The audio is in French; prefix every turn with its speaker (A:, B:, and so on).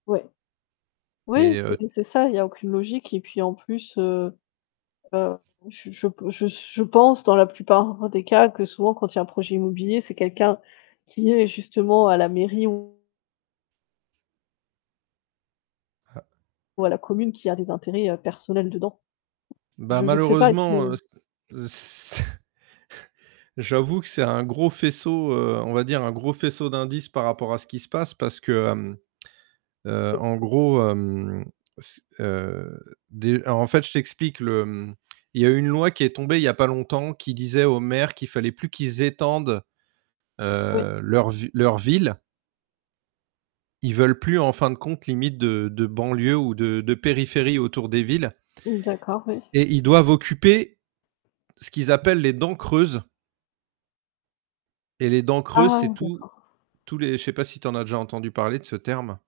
A: Ouais. Oui,
B: Et
A: c'est
B: heu, t
A: c'est ça. Il y a aucune logique, et puis en plus, heu heu, je je pe je s je pense dans la plupart des cas que souvent quand il y a un projet immobilier, c'est quelqu'un qui est justement à la mairie ou
B: Ah.
A: ou à la commune qui a des intérêts, heu, personnels dedans.
B: Bah
A: Je je sais pas. Est-ce que
B: malheureusement, heu, c heu, c j'avoue que c'est un gros faisceau, heu on va dire un gros faisceau d'indices par rapport à ce qu'il se passe parce que, hem, heu,
A: Oui.
B: en gros, hem, c heu, dé alors en fait je t'explique le, mmh il y a eu une loi qui est tombée il y a pas longtemps qui disait aux maires qu'il fallait plus qu'ils étendent,
A: Oui.
B: heu, leur v leur ville. Ils veulent plus, en fin de compte, limite de de banlieue ou de de périphérie autour des villes.
A: Mmh, d'accord, oui.
B: Et ils doivent occuper ce qu'ils appellent les dents creuses. Et les dents creuses,
A: Ah!
B: c'est tous
A: D'accord.
B: tous les je sais pas si tu en as déjà entendu parler de ce terme?